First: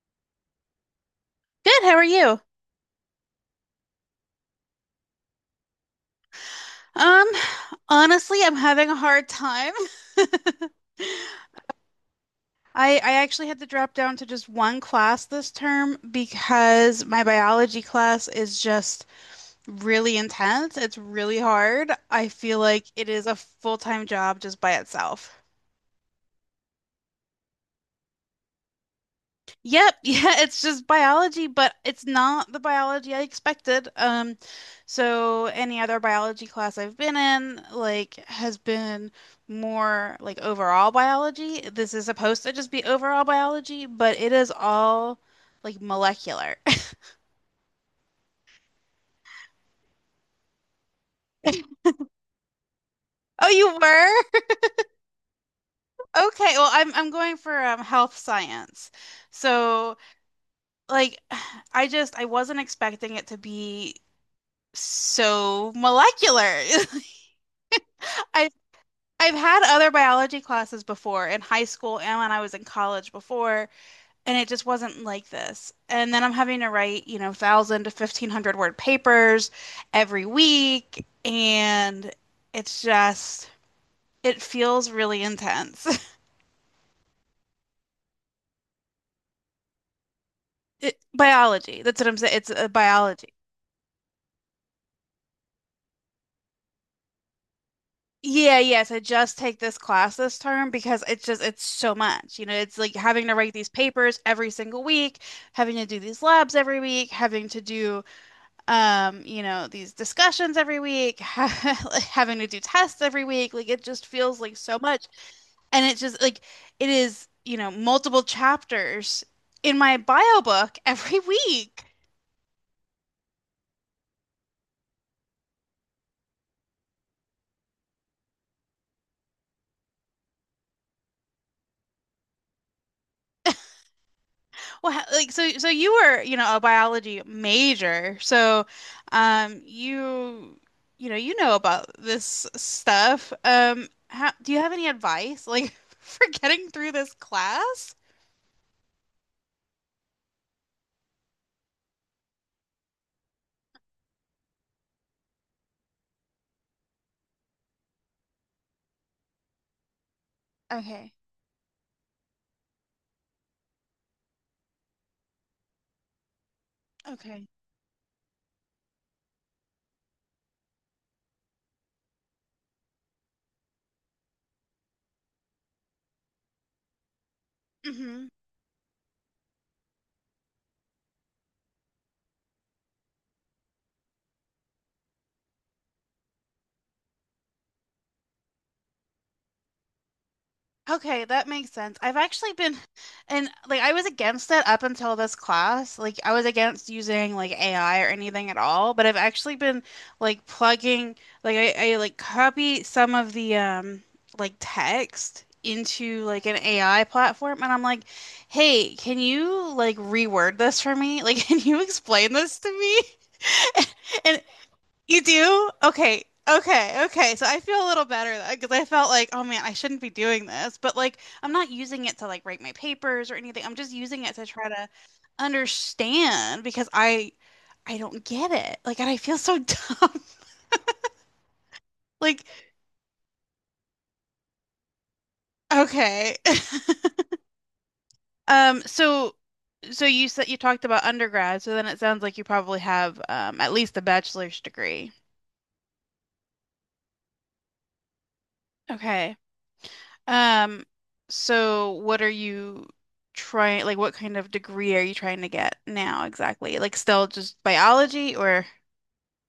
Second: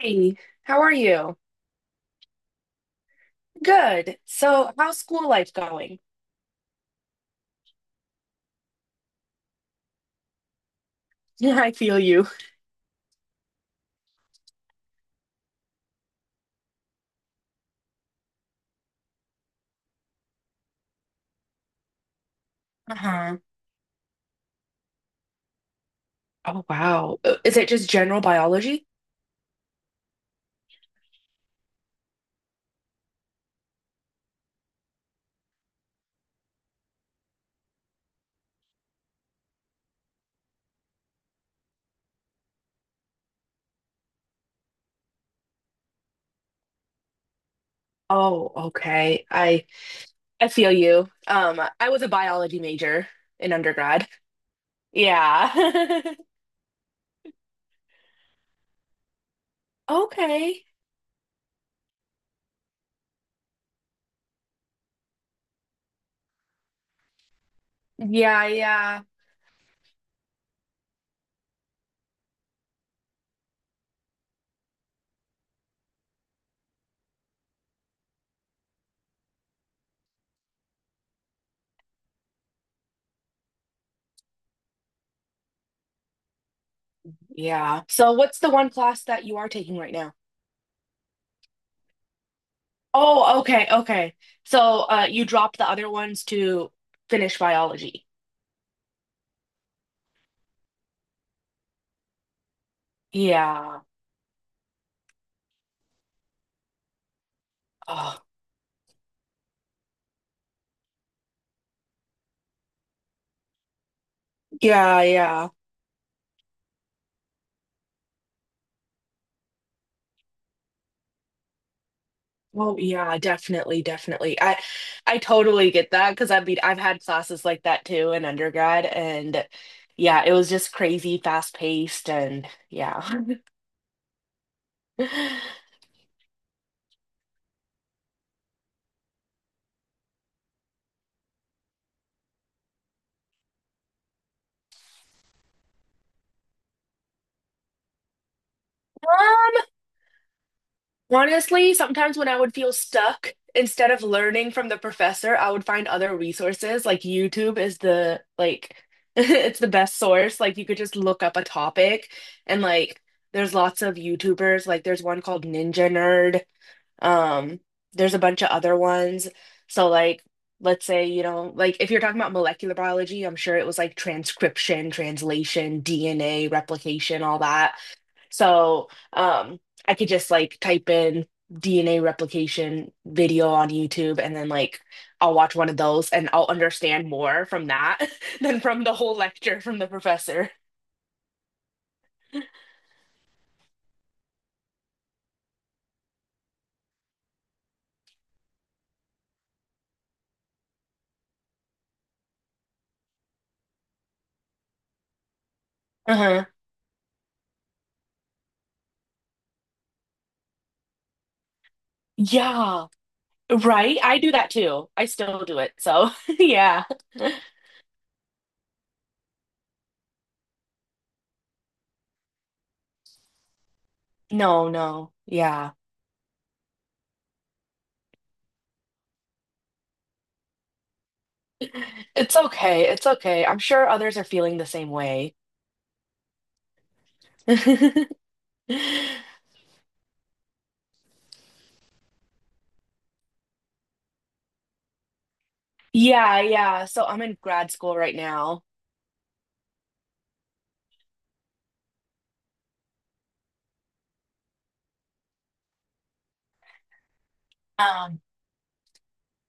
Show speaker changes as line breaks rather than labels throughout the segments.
Hey, how are you?
Good, how are you?
Good. So, how's school life going?
Um, Honestly, I'm having a hard time.
Yeah, I feel you.
I actually had to drop down to just one class this term because my biology class is just really intense. It's really hard. I feel like it is a
Uh-huh.
full-time job just by itself.
Oh, wow. Is it just general biology?
Yep, yeah, it's just biology, but it's not the biology I expected. So any other biology class I've been in, like, has been more like overall biology. This is supposed to just be overall biology, but it is all like molecular.
Oh, okay. I feel you. I was a biology major
Oh,
in
you
undergrad.
were?
Yeah.
Okay, well, I'm going for health science. So,
Okay.
like, I wasn't expecting it to be so molecular.
Yeah,
I
yeah.
I've had other biology classes before in high school and when I was in college before, and it just wasn't like this. And then I'm having to write, 1,000 to 1,500 word papers every week, and it's just, it feels really intense.
Yeah. So, what's the one class that you are taking right now?
It, biology, that's what I'm saying. It's a biology.
Oh, okay, okay. So, you dropped the other ones to finish biology.
Yeah, yes, I just take this class this term because it's just it's so much. You know, it's like having to write these
Yeah.
papers every single week, having to do these labs every week, having to do
Oh,
um, you know, these discussions every week, having to do tests every week. Like it just feels like so
yeah,
much.
yeah.
And it's just like it is, you know, multiple chapters in my bio book every week.
Oh yeah, definitely, definitely. I totally get that because I mean I've had classes like that too in undergrad and yeah, it was just crazy fast paced and yeah.
Well, like so so you were, you know, a biology major. So um you you know about this stuff. Do you have any advice like for getting through this class?
Um, Honestly, sometimes when I would feel stuck, instead of learning from the professor, I would find other resources. Like YouTube is the like it's the best source. Like you could just
Okay.
look up a topic and like there's lots of YouTubers. Like there's one called Ninja Nerd.
Okay.
Um, there's a bunch of other ones. So like let's say, you know, like if you're talking about molecular biology, I'm sure it was like transcription, translation, DNA, replication, all that. So I could just like type in DNA replication video on YouTube and then like I'll watch one of those and I'll understand more from that than from the whole lecture from the professor.
Okay, that makes sense. I've actually been, and like I was against it up until this class. Like I was against using like AI or anything at all, but I've actually been like plugging, like I like copy some of the like text into like
Uh-huh.
an AI platform, and I'm like, hey, can you like reword this for me? Like, can you explain this to
Yeah,
me?
right. I do
And
that too. I
you
still do
do?
it. So,
Okay.
yeah.
Okay. Okay. So I feel a little better because I felt like, oh man, I shouldn't be doing this. But like, I'm not using it to like write my papers or anything. I'm just using it to
No,
try to
no. Yeah.
understand because I don't get it. Like, and I feel so dumb.
It's
Like,
okay. It's okay. I'm sure others are feeling the same way.
okay. Um. So, so you said you talked about undergrad. So then it sounds like you probably have at least a bachelor's degree.
Yeah, yeah. So I'm in grad school right now.
Okay. Um, so what are you trying, like what kind of degree are you trying to get now exactly? Like still just
Um,
biology or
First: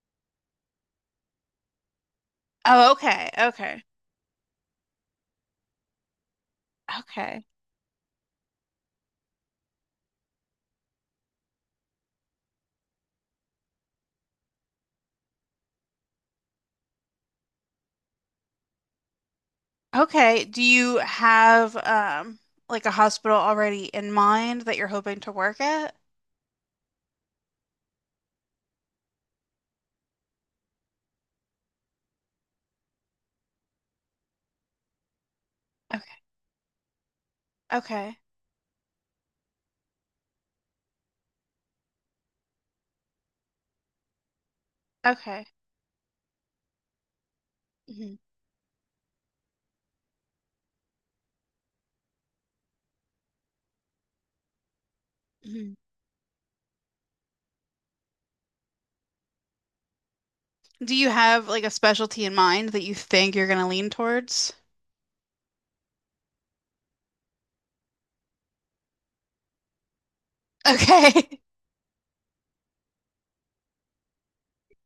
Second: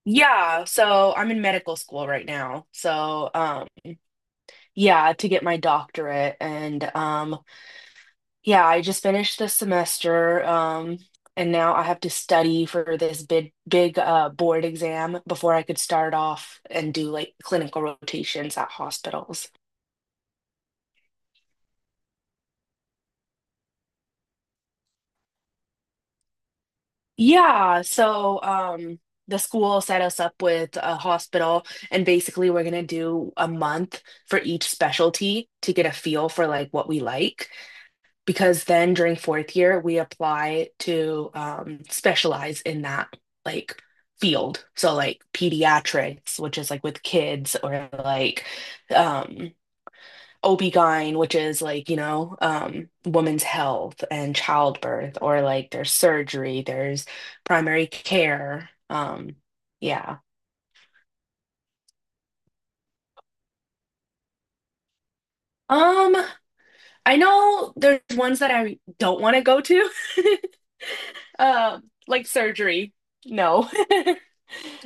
yeah, so I'm in medical school right now.
oh, okay.
So,
Okay.
yeah, to get my doctorate and
Okay.
yeah, I just finished this semester and now I have to study for this big big board exam before I could start off and do like clinical rotations at hospitals.
Okay. Do you have like a hospital already in mind that you're hoping to work at?
Yeah, so the school set us up with a hospital and basically we're going to do a month for each specialty to get a
Okay.
feel for like what we like
Okay.
because then during fourth year we apply to specialize in that like field. So like
Okay.
pediatrics, which is like with kids or
Hmm.
like um Obgyn, which is like, you know, women's health and childbirth, or like
Hmm.
there's surgery, there's primary care. Yeah.
Do you have like a specialty in mind that you think you're going to lean towards?
Um, I know there's ones that I don't want to go to.
Okay.
Like surgery. No.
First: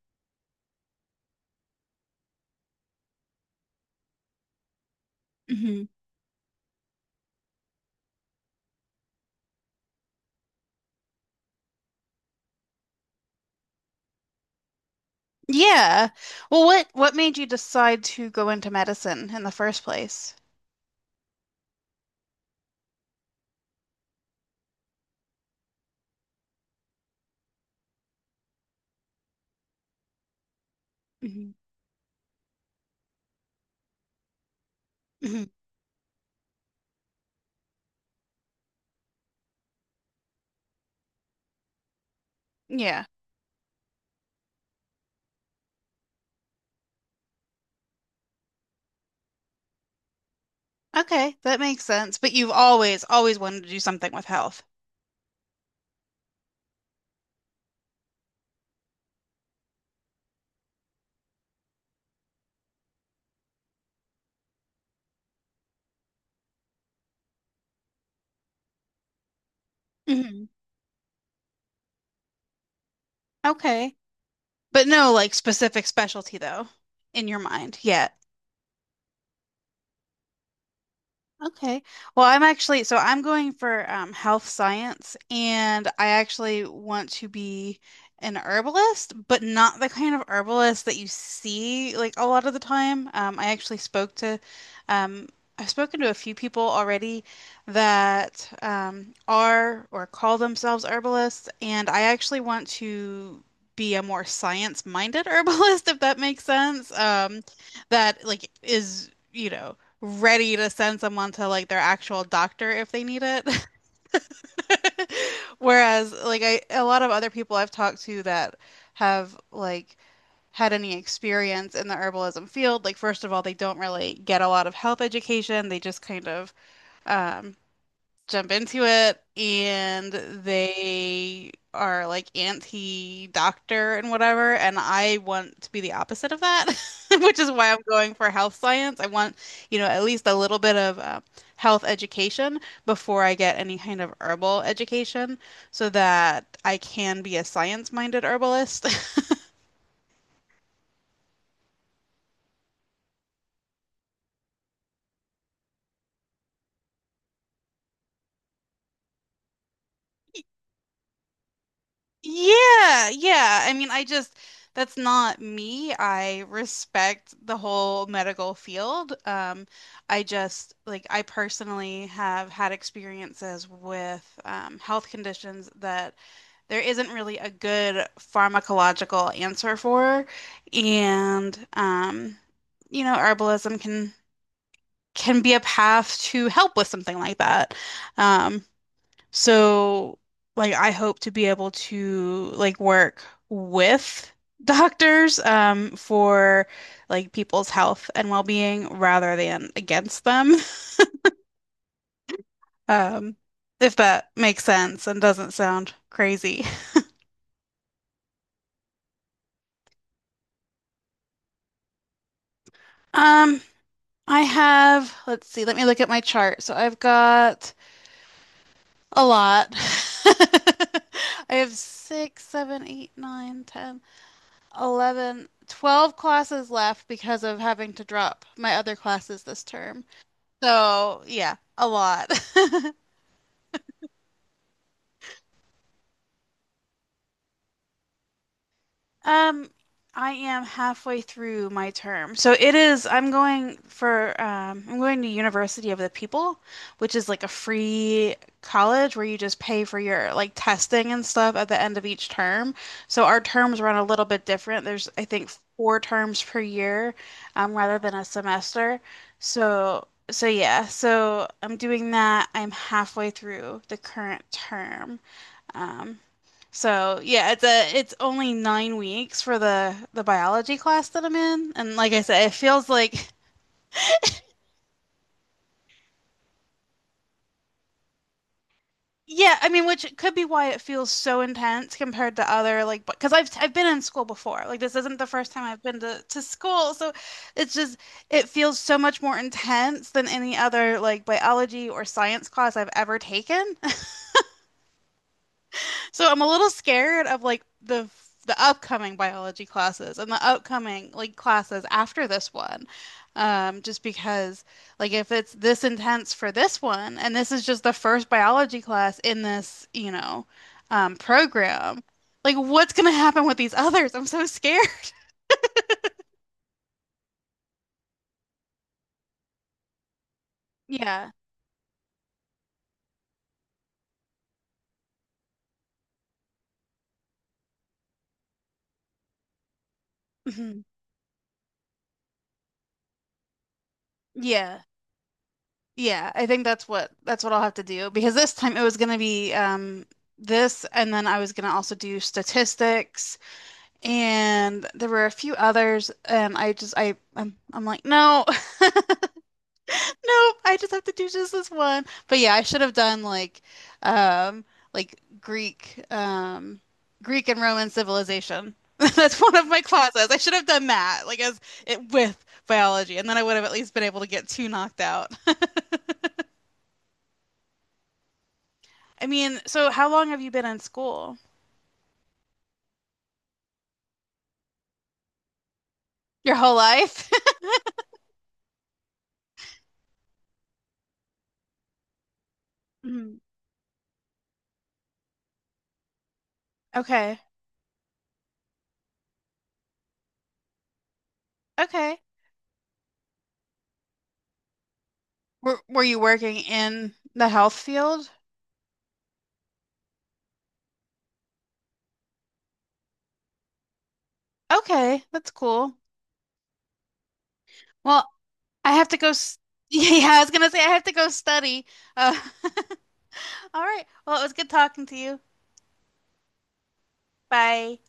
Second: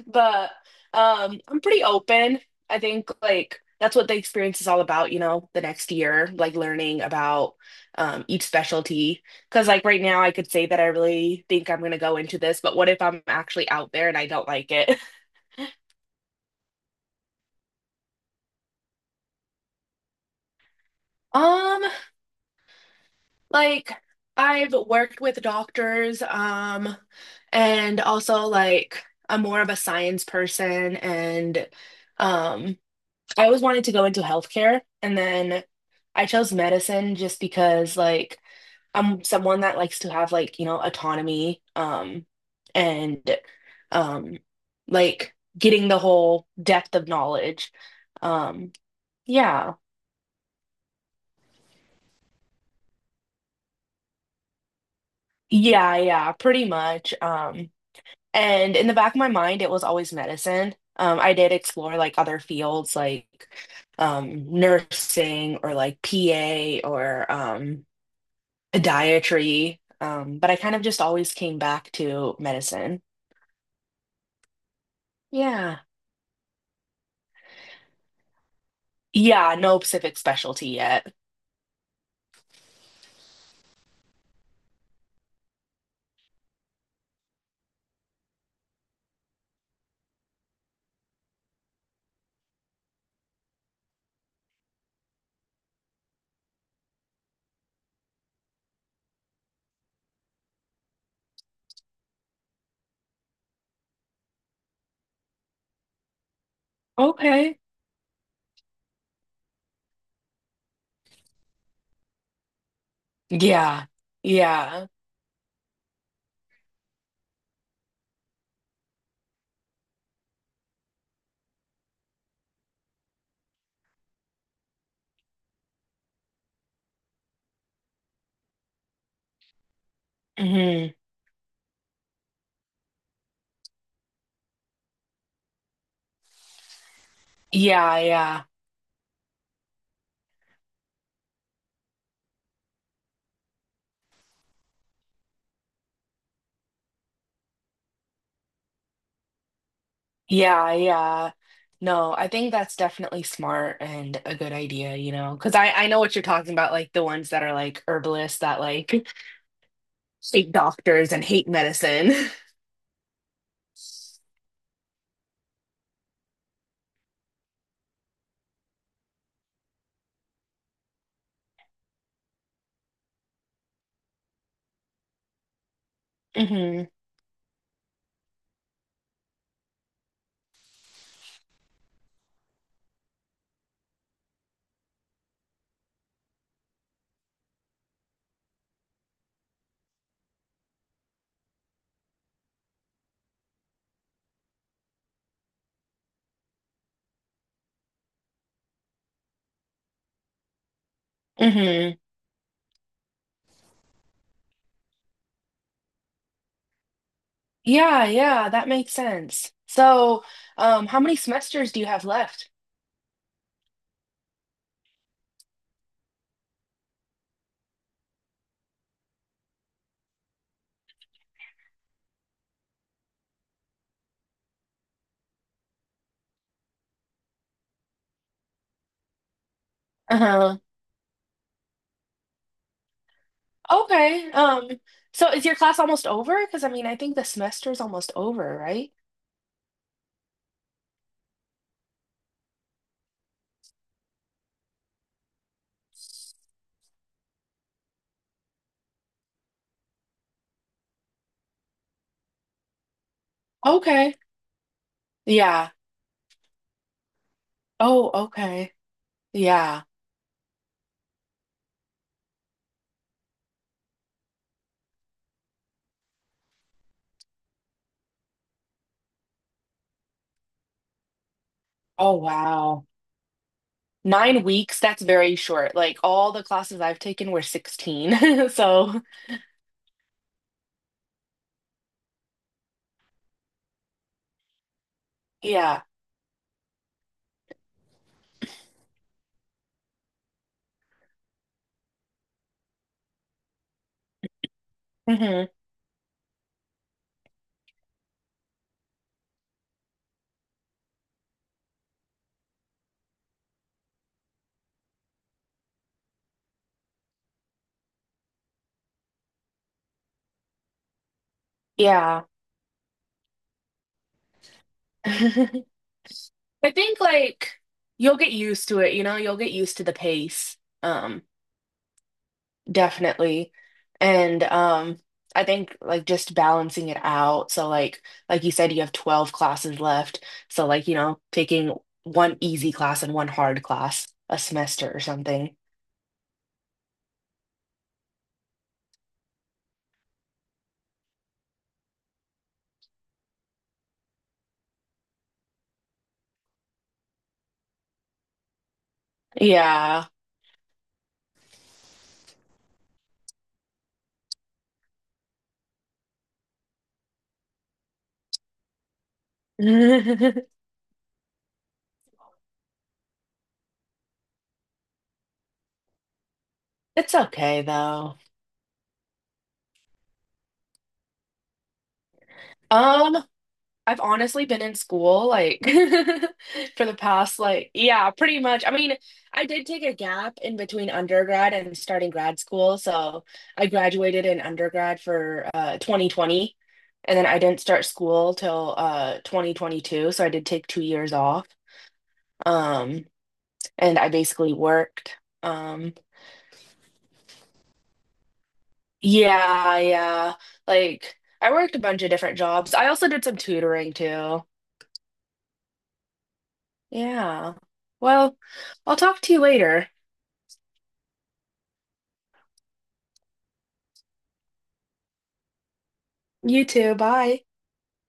But I'm pretty open. I think like that's what the experience is all about, you know, the
Mhm.
next year, like learning about each specialty. Because like right now, I could say that I really think I'm gonna go into this, but what if I'm actually out there and I don't like it?
Yeah. Well, what made you decide to go into medicine in the first place?
Um, like I've worked with doctors, and also like I'm more of a science person
Hmm.
and. Um, I always wanted to go into healthcare, and
Hmm.
then I chose medicine just because, like, I'm someone that likes to have, like, you know, autonomy,
Yeah.
and, um, like getting the whole depth of knowledge. Um, yeah,
Okay, that makes sense. But you've always always wanted to do something with health.
yeah, yeah, pretty much. And in the back of my mind, it was always medicine. I did explore like other fields, like, nursing or like PA or, dietary,
Hmm.
but I kind of just always came back to medicine.
Okay. But no like
Yeah.
specific specialty though in your mind. Yeah.
Yeah, no specific specialty yet.
Okay. Well, I'm actually, so I'm going for health science, and I actually want to be an herbalist, but not the kind of herbalist that you see like a lot of the time. Um, I've spoken to a few people already that are or call themselves herbalists, and I actually want to be a more science-minded herbalist, if that makes sense.
Okay.
That like is. You know, ready to send someone to like their actual doctor if they need it.
Yeah. Yeah.
Whereas like I a lot of other people I've talked to that have like had any experience in the herbalism field, like first of all, they don't really get a lot of health education. They just kind of um, jump into it, and
Hmm.
they are like anti-doctor and whatever, and I want to be the opposite of that which is why I'm
Yeah,
going for
yeah.
health science. I want at least a little bit of health education before I get any kind of herbal education so that I can be a science-minded herbalist.
Yeah, yeah. No, I think that's definitely smart and a good idea, you know, because I know what you're talking about, like the ones that are like herbalists that like hate doctors and hate medicine.
Yeah, yeah. I mean, I just that's not me. I respect the whole medical field. I just like I personally have had experiences with health conditions that there
Hmm.
isn't really a good pharmacological answer for, and herbalism can be a path to help with something like that. um, so, like, I hope to be able to like work with doctors for like people's health and well-being rather than against them.
Hmm.
Um, if that makes sense and doesn't sound crazy.
Yeah, yeah, that makes sense. So, how many semesters do you have left?
Um, I have, let's see, let me look at my chart. So I've got a lot. I have six, seven, eight, nine, 10. 11, 12 classes left because of having to drop my other classes this term.
Uh-huh.
So, yeah, a lot.
Okay. So is your class almost over? Because I mean, I think the semester is almost over, right?
Um, I am halfway through my term. So it is, I'm going to University of the People, which is like a free college where you just pay for your like testing and stuff at the end of each term. So our terms run a
Okay.
little bit different. There's, I think,
Yeah.
four terms per year, rather
Oh,
than a
okay.
semester.
Yeah.
So yeah, so I'm doing that. I'm halfway through the current term. Um, so yeah, it's only 9 weeks for the biology class that I'm in, and like
Oh,
I said, it
wow.
feels like.
9 weeks, that's very short. Like all the classes I've taken were 16. So,
Yeah, I mean, which could be why it feels so intense compared to other like because I've been in school before. Like this isn't the first time I've
yeah.
been to school, so it's just it feels so much more intense than any other like biology or science class I've ever taken.
Hmm.
So I'm a little scared of like the upcoming biology classes and the upcoming like classes after this one. Just because like if it's this intense for this one and this is just the first biology class in this program,
Yeah.
like what's gonna happen with these others? I'm so scared.
I think like you'll get used to it, you know, you'll get used to the pace. Um,
Yeah.
Definitely. And I think like just balancing it out. So like you said you have 12 classes left. So
Mhm.
like, you know, taking one easy class and one hard class a
Yeah.
semester or something.
Yeah. I think that's what I'll have to do because this time it was gonna be this, and then I was gonna also do statistics and there were a few others, and I just I'm like no.
Yeah.
No, I just have to do just this one, but yeah I should have done um like Greek and Roman civilization, that's one of my classes. I should have done that like as it with biology, and then I would have at least been able to get two knocked out.
It's okay though.
I mean, so how long have you been in school?
Um I've honestly been in school like
Your whole
for the
life.
past like yeah, pretty much. I mean, I did take a gap in between undergrad and starting grad school, so
Mhm.
I graduated in undergrad for 2020 and then
Okay.
I didn't start school till 2022, so I did take 2 years off.
Okay.
Um and I basically worked
were,
um
were you working in the health field?
yeah, yeah. Like I worked a bunch of different jobs. I also did some tutoring too.
Okay, that's cool.
Yeah.
Well,
Well,
I
I'll
have to
talk
go.
to you later.
Yeah, I was gonna say I have to go study. Uh, all right. Well, it was good talking to you.
You too. Bye.
Bye.